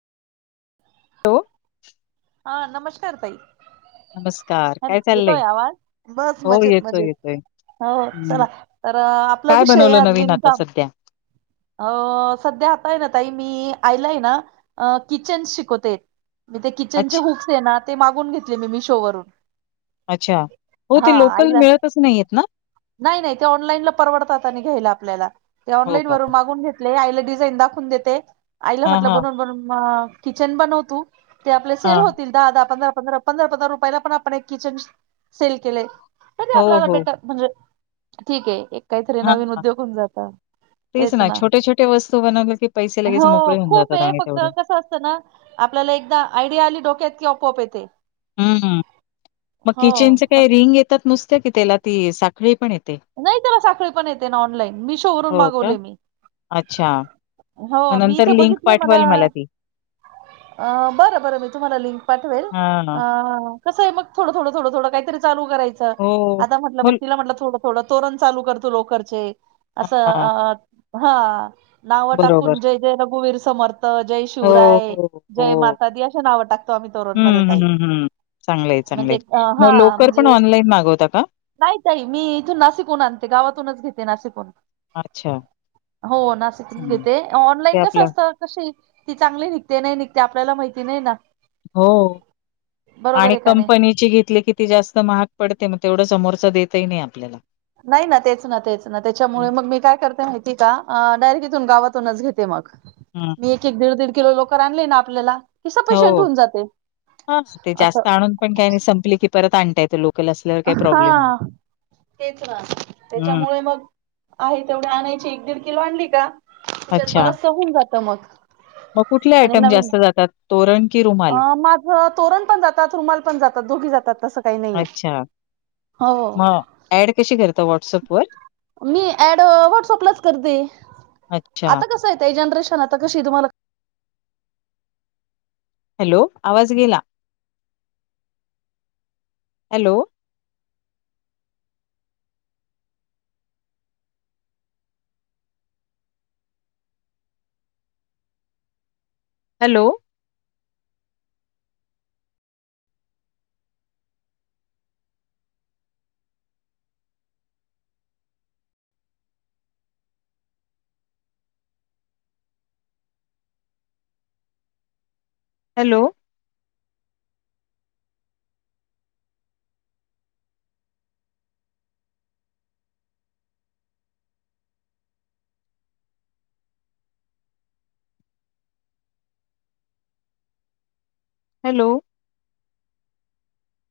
Hello. हा नमस्कार तई. नमस्कार काय चाललंय येतोय आवाज बस हो मजेत येतोय मजेत. येतोय हो हम्म चला तर आपला काय विषय बनवलं आज नवीन बिन आता जा. सध्या अ सध्या आता आहे ना ताई मी आयलाय ना किचन शिकवते. मी ते किचनचे अच्छ हुक्स आहे ना ते मागून घेतले मी मी शो वरून. अच्छा हो हा ते लोकल आईला मिळतच नाही य. नाही नाही ते ऑनलाईन ला परवडतातनी घ्यायला आपल्याला ते हो ऑनलाईन का वूनग. ाून घेतले आईला डिझाईन दाखवून देते आईला हां म्हटलं हां बनून बनून किचन बनवतू. ते आपल्या सेल हां होतील. दहा दहा पंधरा पंधरा पंधरा पंधरा रुपयाला पण आपण एक किचन सेल केलंय. नाही नाही हो आपल्याला हो भेटत म्हणजे ठीक आहे. काहीतरी नवीन हां उद्योग होऊन जातात तेच ना. वस्तू बनावली. हो खूप आहे फक्त कसं असतं ना. आपल्याला एकदा आयडिया आली डोक्यात की आपपोआप येते. हम्म मग हो किचनचे काही फक्त- रिंग येतात नुसत्या कि त्याला ती साखळी पण येते. नाही त्याला साखळी पण येते ऑलाईन म मि रून हो का मागवले मी अच्छा हो मग मी नंतर इथे लिंक बघितले मला. पाठवाल ती अ बरं बरं मी तुम्हाला लिंक पाठवेल हां अ. कसं मग थोडं थोड थडं थोड कारीचालू कयचं हो आता म्हटलं म मग ति म्हटलं थोडं. थोडं तोरण चालू करतो लोकरचे असं हां अ हा. नाव टाकून बरोबर जय जय रघुवीर समर्थ. जय हो, शिवराय हो, जय हो. मातादी अे नाव टाकतो आम्ही तरोरण मध्ये हं, ताई. हं, हं. चांगलं आहे म्हणजे चांगलंय अ, मग हा लोकर पण म्हणजे ऑनलाईन मागवता का. नाही तई मी इथून नासिकून आणते गावातूनच घेते नासिकोून. अच्छा, हो नाशिकच चांगलं. घेते ते ऑनलाईन कसं आपलं असतं. कशी ती चांगली निघते नाही निघते आपल्याला माहिती नाही ना. हो बरोबर आणि आहे का नाही कंपनीची घेतली किती. ती जास्त महाग पडते मग तेवढं समोरच देतही नाही आपल्याला. नाही ना. तेच ना तेच ना हं, त्याच्यामुळे मग मी काय करते माहिती का डायरेक्ट इथून गावातूनच घेते मग. [unintelligible] मी एक एक दीड दीड किलोकर आणले ना आपल्याला. की हो सफिशियंट होऊन जाते हा ते असं जास्त आणून पण काही नाही संपले की परत आणता येतो लोक. हा तेच रा हं, त्याच्यामुळे मग. आहे तेवढ्या आणायची एक दीड किलो आणली का त्याच्यात बरा अच्छा. सहून जातं मग. मग कुठले आणि आयटम नवीन जास्त जातात तोरण की अ रुमाल. तोरण पण जातात, रुमाल पण जातात दोघी जातात [unintelligible] अच्छा, हो मग ऍड कशी करता? व्हॉट्सअप वर? मी ऍड व्हॉट्सअपलाच करते अच्छा. आता कसं येत जनरेशन आता कशी आहे तू हॅलो, आवाज गेला... हॅलो. Hello, hello. हॅलो.